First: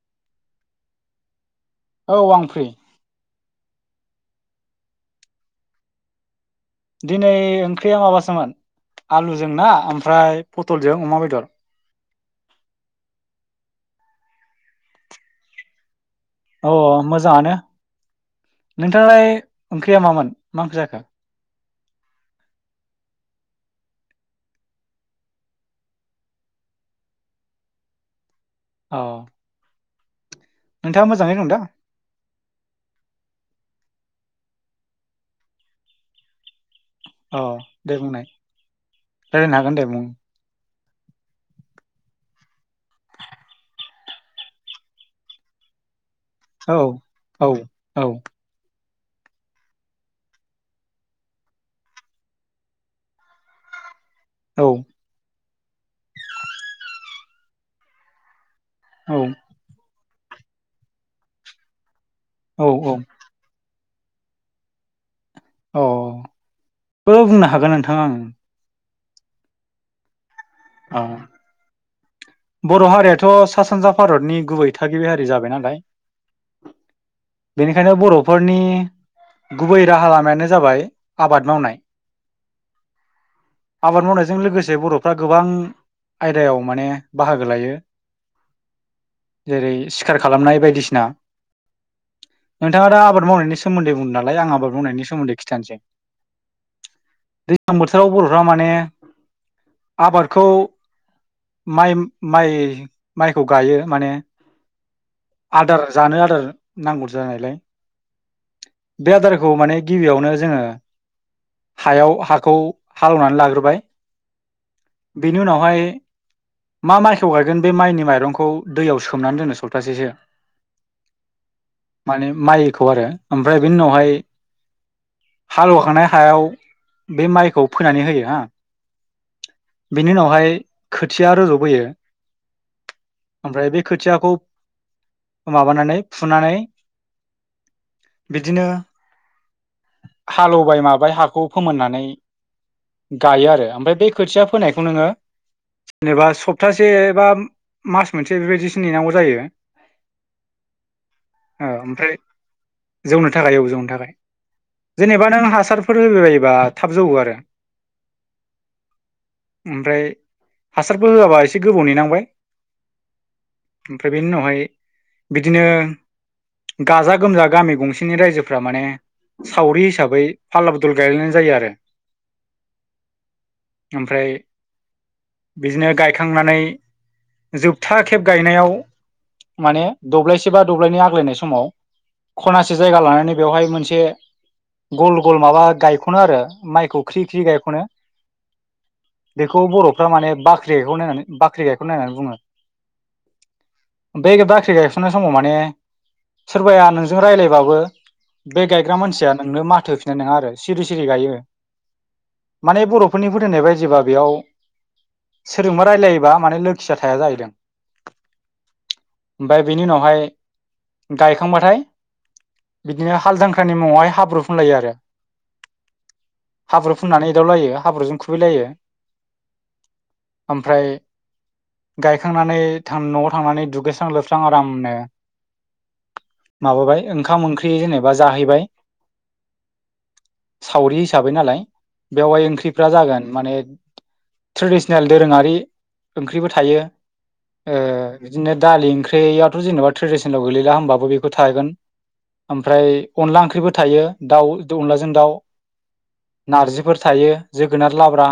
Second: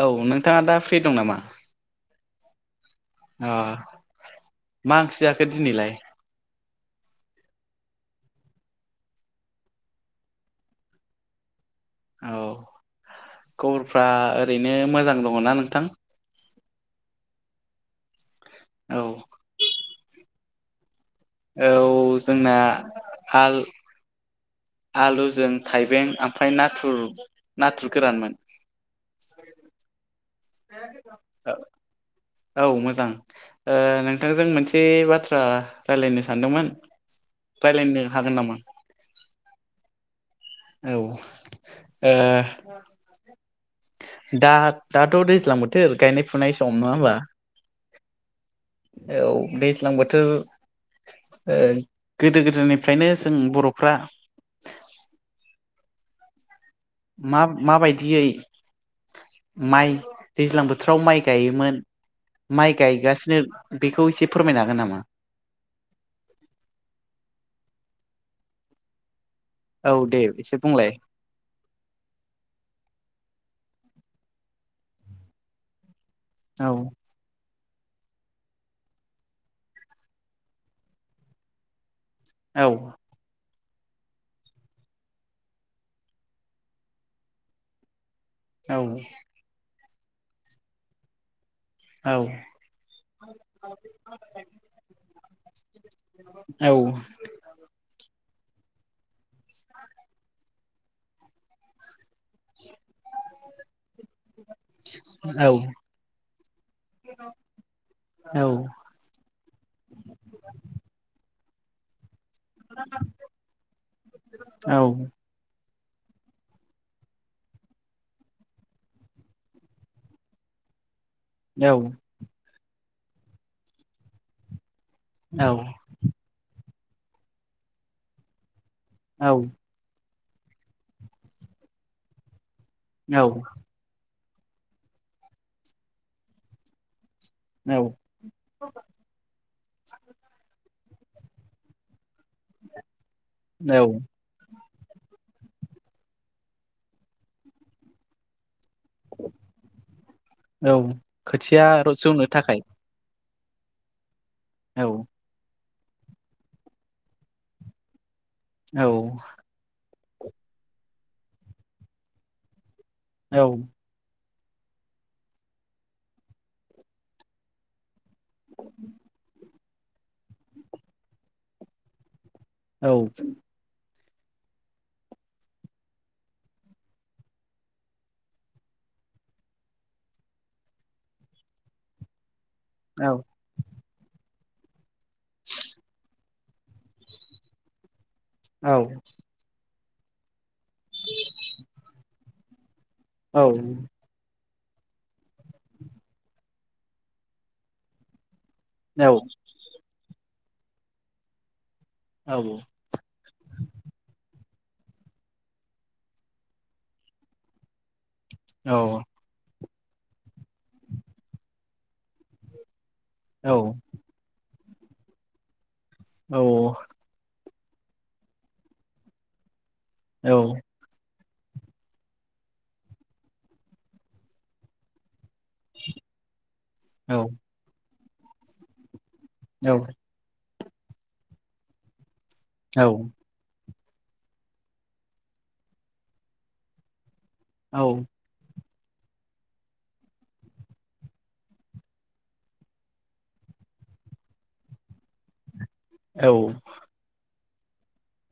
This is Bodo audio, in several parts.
औ नोंथाङा दा फ्रि दं नामा औ आं फ्रि आ मा ओंख्रि जाखो दिनैलाय दिनै ओंख्रिया माबासोमोन आलुजों ना ओमफ्राय पटलजों अमा बेदर औ खबरफ्रा ओरैनो मोजां दङना नोंथां अ मोजाङानो औ नोंथांनालाय ओंख्रिया मामोन मा ओंख्रि जाखो औ जोंना हाल आलुजों थाइबें ओमफ्राय नाथुर नाथुर गोरानमोन औ नोंथाङा मोजाङै दंदा औ मोजां ओ नोंथांजों मोनसे बाथ्रा रायज्लायनो सानदोंमोन अ दे रायलायनो बुंनाय हागोन नामा रायलायनो हागोन दे बुं औ ओ दा दाथ' दैज्लां बोथोर गायनाय फुनाय औ सम नङा होमबा औ औ औ दैज्लां बोथोर ओ गोदो - गोदायनिफ्रायनो जों बर'फ्रा औ मा मा बायदियै औ माइ दैज्लां बोथोराव माइ गायोमोन औ माइ गायगासिनो बेखौ एसे फोरमायनो हागोन नामा? अ बो बुंनो हागोन नोंथां आं औ दे एसे बुंलाय अ बर' हारियाथ' सा सानजा भारतनि गुबै थागिबि हारि जाबाय नालाय औ बेनिखायनो बर'फोरनि गुबै राहा लामायानो जाबाय आबाद मावनाय औ आबाद मावनायजों लोगोसे बर'फ्रा गोबां आयदायाव माने बाहागो लायो औ खार खालामनाय बायदिसिना औ नोंथाङा दा आबाद मावनायनि सोमोन्दै बुंदों नालाय आं आबाद मावनायनि सोमोन्दै खिथानोसै औ दैज्लां बोथोराव बर'फ्रा माने आबादखौ माइ- माइ माइखौ गायो माने औ आदार जानो आदार नांगौ जानायलाय औ बे आदारखौ माने गिबियावनो जोङो हायाव हाखौ हालेवनानै लाग्रोबाय, औ बेनि उनावहाय मा माइखौ गायगोन बे माइनि माइरंखौ दैयाव सोमनानै दोनो सप्तासेसो, माने माइखौ आरो ओमफ्राय बेनि उनावहाय हालेवखांनाय हायाव बे माइखौ फोनानै होयो हा औ बेनि उनावहाय खोथिया रज'बोयो, ओमफ्राय बे खोथियाखौ माबानानै फुनानै औ बिदिनो हालेवबाय मा बाय हाखौ फोमोननानै गायो आरो, ओमफ्राय बे खोथिया फोनायखौ नोङो जेनेबा सप्तासे एबा मास मोनसे बेबायदि नेनांगौ जायो औ खोथिया ओ ओमफ्राय जौनो थाखाय जौनो नो थाखाय औ जौनो थाखाय औ जेबा नों हासार फोर होहोयोबा थाब जौवो आरो औ ओमफ्राय हासारबो होआबा एसे गोबाव नेनांबाय औ ओमफ्राय बेनि उनावहाय बिदिनो गाजा-गोमजा गामि गं सेनि रायजोफ्रा माने सावरि हिसाबै फाला बदल गायलायनाय जायो आरो। औ ओमफ्राय बिदिनो गायखांनानै जोबथा खेब गायनायाव माने दब्लायसे बा दब्लायनै आग्लायनाय समाव खनासे जायगा औ लानानै बेवहाय मोनसे गल - गल माबा गायखनो आरो माइखौ ख्रि-ख्रि गायख'नो बेखौ बरफ्रा माने बाख्रि गायक गयखननाय होननानै बुंङो। औ बे बाख्रि गायखननाय समाव माने सोरबाया नोंजों रायलायबाबो बे गायग्रा मानसिया नोंनो माथो होफिननाय नंङा आरो सिरि सिरि गायो माने बर' फोथायनाय बायदिबा बेयाव सोरजोंबा रायलायोबा माने लोखिया थाया जाहैदों औ ओमफ्राय बिनि उनावहाय गायखांबाथाय बिदिनो हाल जांख्रानि मुङावहाय हाब्रु फुनलायो आरो। हाब्रु फुननानै एदावलायो हाब्रुजों खुबैलायो ओमफ्राय गायखांनानै थां नआव थांनानै दुगैस्रां-लोबस्रां आरामनो माबाबाय ओंखाम-ओंख्रि जेनेबा जाहैबाय औ सावरि हिसाबै नालाय बेवहाय ओंख्रिफ्रा जागोन माने ट्रेडिसनेल दोरोंङारि ओंख्रिबो थायो ओ औ बिदिनो दालि ओंख्रियाथ जेनेबा ट्रेडिसनेलाव गोलैला, होनोमबाबो बेखौ थागोन ओमफ्राय अनला ओंख्रिबो थायो, दाउ, अनलाजों दाउ, औ नारजिफोर थायो, जोगोनार लाब्रा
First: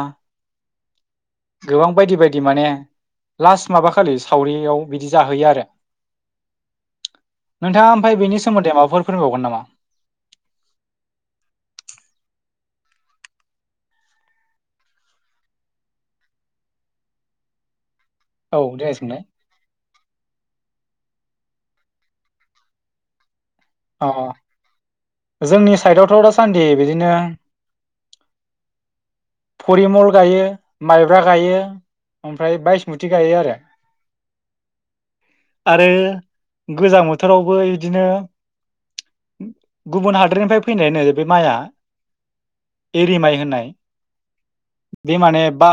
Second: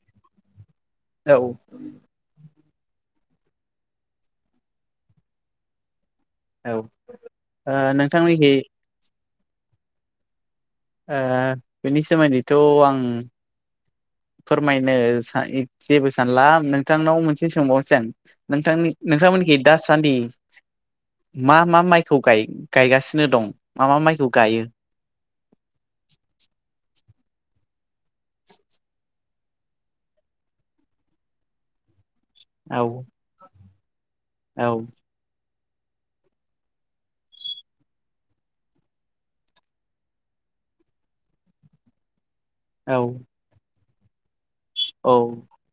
औ गोबां बायदि बायदि माने लास्ट माबा खालि सावरियाव बिदि जाहोयो आरो औ ओ नोंथाङा ओमफ्राय बेनि नोंथांमोननिखै सोमोन्दै माबाफोर फोरमायबावगोन नामा ओ बेनि सोमोन्दैथ' आं फोरमायनो जेबो सानला नोंथांनाव मोनसे सोंबावनोसै आं औ नोंथांनि दिनै सोंलाय नोंथांमोनिखि दासान्दि मा मा माइखौ गाय गायगासिनो दं मा मा माइखौ गायो? अ' जोंनि साइदआवथ दासान्दि बिदिनो फरिमल गायो माइब्रा गायो ओमफ्राय औ बायसमुथि गायो आरो औ आरो गोजां बोथोरावबो बिदिनो गुबुन हादोरनिफ्राय फैनायानो बे माइआ औ एरिमाइ होननाय औ बे माने बा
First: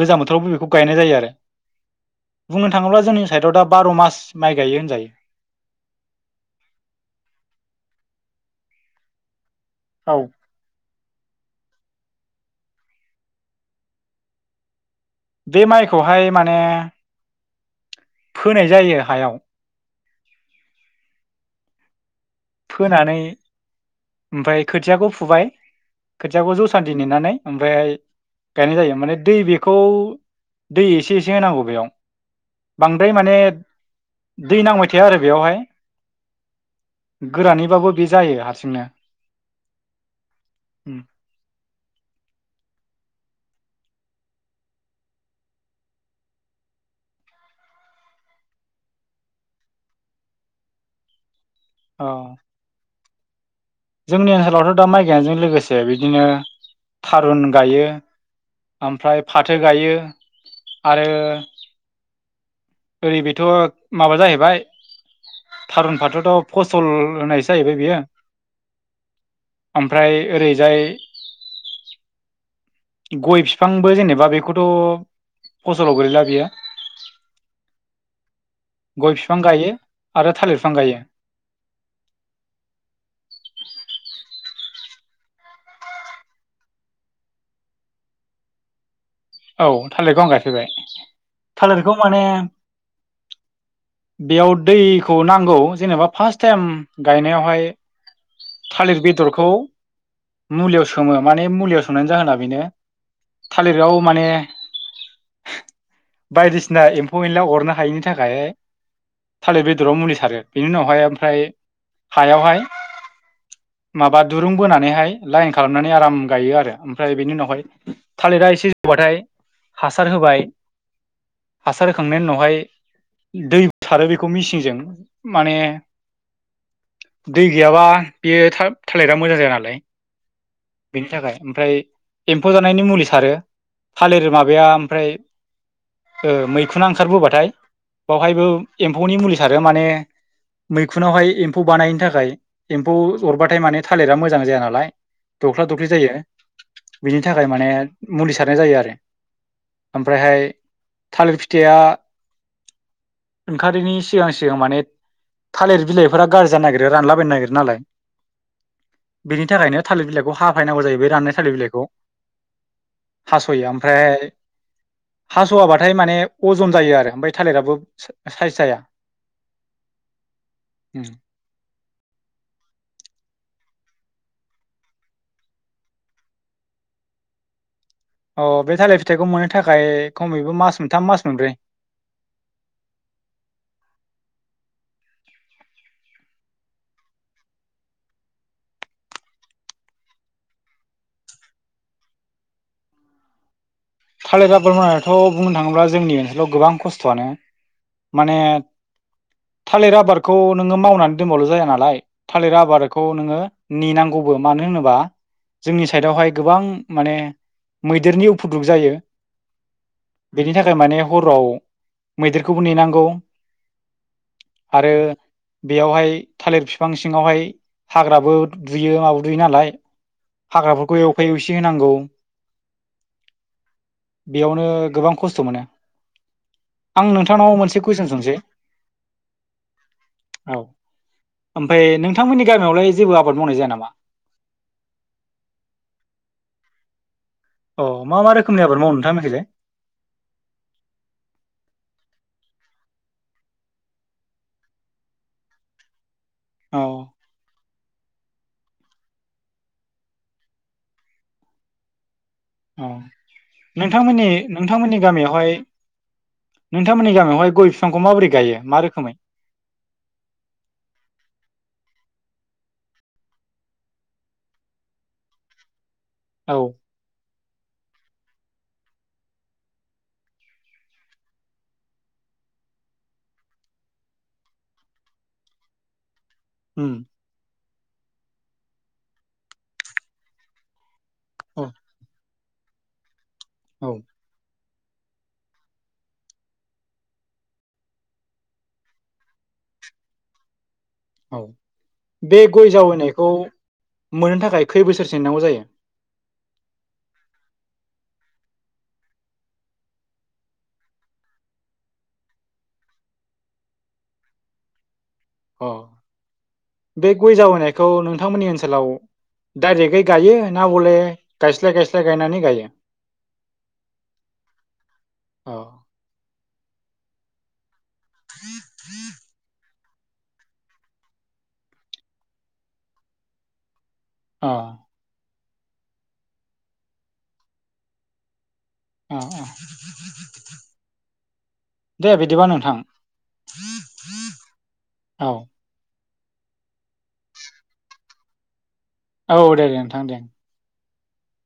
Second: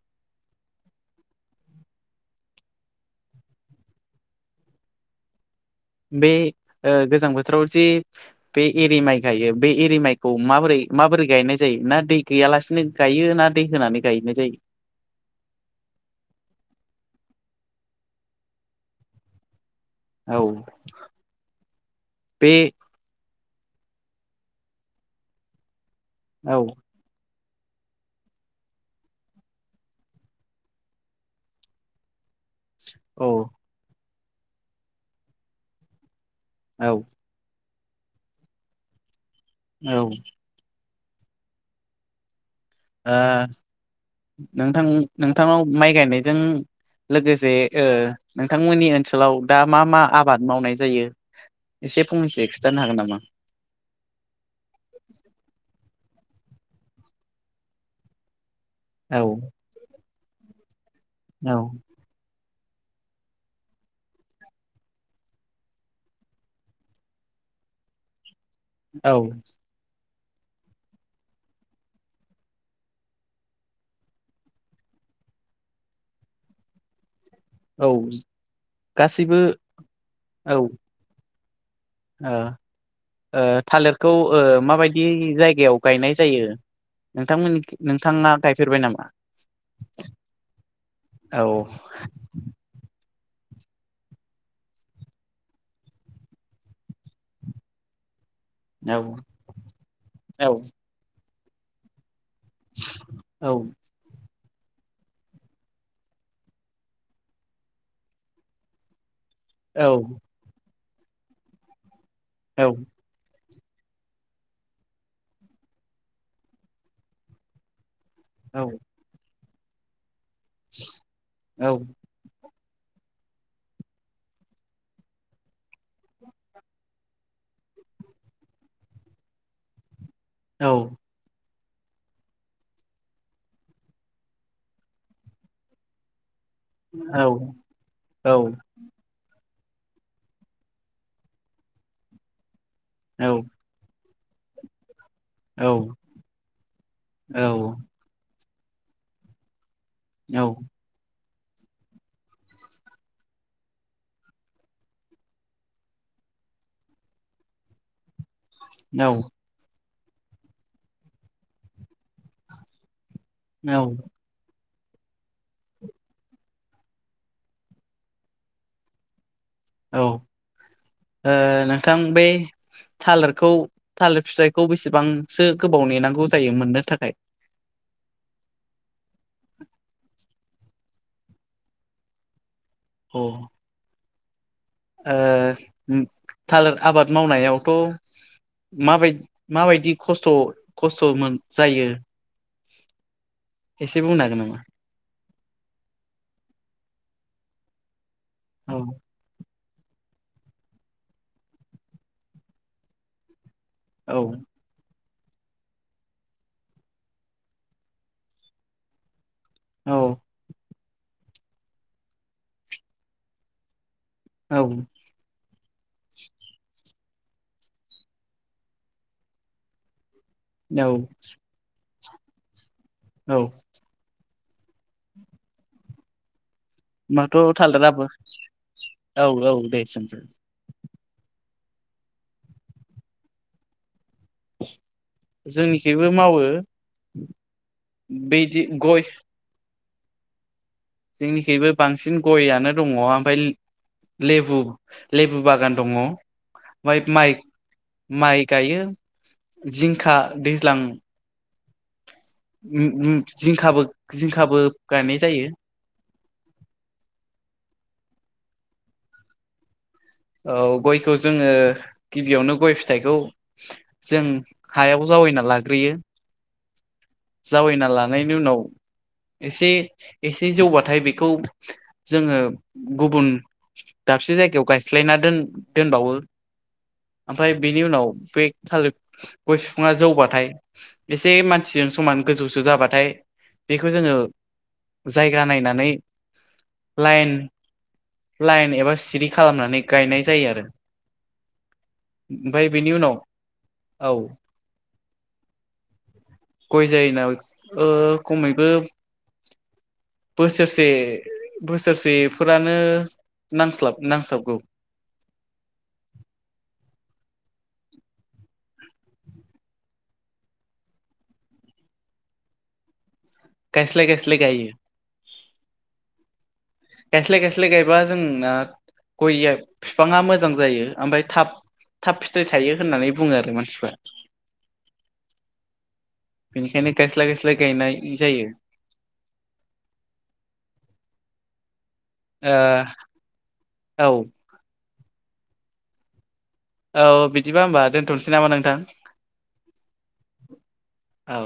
गोजां बोथोरावबो बेखौ गायनाय जायो आरो बुंनो थाङोब्ला जोंनि साइडआव दा बार मास माइ गायो होनजायो बे ओ गोजां बोथोराव जि बे एरिमाइ गायो बे औ एरिमाइखौ माबोरै माबोरै गायनाय जायो ना दै गैयालासिनो गायो ना दै होनानै गायनाय जायो बे माइखौहाय माने फोनाय जायो हायाव औ [inaudible] फोनानै ओमफ्राय खोथियाखौ फुबाय औ खोथियाखौ जसान्दि नेनानै ओमफ्रायहाय गायनाय जायो माने दै बेखौ दै एसे एसे होनांगौ बेयाव बांद्राय माने औ दै नांबाय थाया आरो बेयावहाय औ गोरानैबाबो बे जायो हारसिंनो औ उम [inaudible] ओ नोंथां नोंथांआव माइ गायनायजों लोगोसे ओ नोंथांमोननि ओनसोलाव दा मा मा आबाद मावनाय जायो इसे औ फंनैसो खिथानो हागोन नामा जोंनि ओनसोलावथ' दा माइ गायनायजों लोगोसे बिदिनो थारुन गायो। औ ओमफ्राय फाथो गायो। आरो औ ओरै बेथ' माबा जाहैबाय थारुन फाथोथ' फसल होनायसो जाहैबाय बियो औ ओमफ्राय ओरैजाय गय बिफांबो जेनेबा बेखौथ' फसलाव गोलैला बियो औ गय बिफां गासैबो गायो आरो औ थालिर बिफां गायो। ओ ओ थालिरखौ ओ माबायदि जायगायाव गायनाय जायो? नोंथांमोननि नोंथाङा गायफेरबाय नामा? औ थालिरखौ आं गायफेरबाय औ थालिरखौ माने बेयाव दैखौ नांगौ जेनेबा फार्स्ट टाइम गायनायावहाय औ थालिर बेदरखौ औ मुलियाव सोमो माने मुलियाव सोमनायनि जाहोना बिनो औ थालिराव माने बायदिसिना एम्फौ एनला अरनो हायिनि थाखाय। थालिर औ बेदराव मुलि सारो बेनि उनावहाय ओमफ्राय हायावहाय औ माबा दुरुं बोनानैहाय लाइन खालामनानै आराम गायो आरो ओमफ्राय बेनि उनावहाय थालिरा एसे जौबाथाय हासार होबाय औ हासार होखांनायनि उनावहाय दैबो सारो बेखौ मिसिंजों माने दै गैयाबा बेयो थालिरा मोजां जाया नालाय। औ बेनि थाखाय ओमफ्राय एम्फौ जानायनि मुलि सारो। थालिर माबाया ओमफ्राय। मैखुना औ ओंखारबोबाथाय बावहायबो एमफौनि मुलि। बेयाव माने मैखुनावहाय एम्फौ बानायनि थाखाय। एम्फौ अरबाथाय माने थालिरा मोजां जाया नालाय दख्ला दख्लि जायो। बिनि थाखाय माने मुलि सारनाय जायो आरो ओमफ्रायहाय। थालिर फिथाइया ओंखारैनि सिगां सिगां माने। थालिर बिलाइफोरा गाज्रि जानो नागिरो रानलाबायनो नागिरो नालाय। बेनि थाखायनो थालिर बिलाइखौ हाफायनांगौ जायो बे राननाय थालिर बिलाइखौ। हास'यो औ ओमफ्राय हास'वाबाथाय माने अजन जायो आरो ओमफ्राय थालिराबो साइस जाया। औ नोंथां बे थालिरखौ थालिर फिथाइखौ बेसेबांसो गोबाव नेनांगौ जायो मोननो थाखाय। अ बे थालिर फिथाइखौ मोननो थाखाय खमैबो मास मोनथाम मास मोनब्रै। अ ओ थालिर आबाद मावनायावथ' माबायदि माबायदि खस्थ' खस्थ' मोन जायो। उ एसे बुंनो हागोन नामा थालिरा बमायायाथ' बुंनो थाङोब्ला जोंनि गोबां ओनसोलाव गोबां खस्थ'आनो। माने औ थालिर आबादखौ नोङो मावनानै दोनबाल' जाया नालाय थालिर आबादखौ नोङो औ नेनांगौबो मानो होनोबा जोंनि साइडआवहाय गोबां माने मैदेरनि उफुद्रुब जायो। [unintelligible] दा माने हराव मैदेरखौबो नेनांगौ। औ आरो बेयावहाय थालिर बिफ बिफां सिङावहाय हाग्राबो दुयो आवदुयो नालाय। औ हाग्राफोरखौ एवफाय एवसे होनांगौ। औ। बेयावनो गोबां खस्थ' मोनो। आं होमबाथ' नोंथांनाव मोनसे थालिराबो कुइसन सोंसै औ औ दे सोंसै औ। ओमफ्राय नोंथांमोननि गामियावलाय जेबो आबाद मावनाय जाया नामा। जोंनिखिबो मावो। अ मा-मा बिदि रोखोमनि आबाद मावो नोंथांमोनखिजाय। जोंनिख्रुइबो बांसिन गयानो दं। लेबु-लेबु बागान दं। [unintelligible] औ माइ-माइ गायो जिंखा दैज्लां अ उम उम जिंखाबो जिंखाबो नोंथांमोननि-नोंथांमोननि गायनाय जायो गामियावहाय नोंथांमोननि गामियावहाय गय बिफांखौ माबोरै गायो मा रोखोमै। औ गयखौ जोङो गिबियावनो गय फिथाइखौ जों हायाबो ज जावैना लाग्रोयो। औ। जावैना लानायनि उनाव एसे-एसे जौबाथाय बेखौ जोङो गुबुन दाबसे जायगायाव गायस्लायना दोन दोनबावो। होम। ओमफ्राय बेनि उनाव बे थालिर गय बिफाङा जौबाथाय एसे औ मानसिजों समान गोजौसो जाबाथाय बेखौ औ जोङो जायगा नायनानै लाइन-लाइन एबा सिरि खालामनानै गायनाय जायो आरो। औ बे ओमफाय गय बेनि उनाव जावैनायखौ औ मोननो थाखाय खै बोसोरसो नेनांगौ जायो? गय जायोना खमैबो बोसोरसे बोसोरसेफोरानो नांस्लाब नांस्लाबगौ अ बे गय जावैनायखौ नोंथांमोननि ओनसोलाव डाइरेक्टयै गायो ना बले गायस्लाय गायस्लाय गायनानै गायो? गाइस्लाय गाइस्लाय गाययो। औ गायस्लाइ गायस्लाइ गायबा जोंना गयया बिफाङा मोजां जायो ओमफ्राय थाब थाब फिथाइ थायो होननानै बुङो आरो मानसिफ्रा। अ बेनिखायनो गायस्लााय गायस्लााय गायनाय जायो। अ अ दे बिदिबा नोंथां ओ औ। औ बिदिबा होमबा दोनथ'नोसै नामा नोंथां? औ दे दे नोंथां दे। औ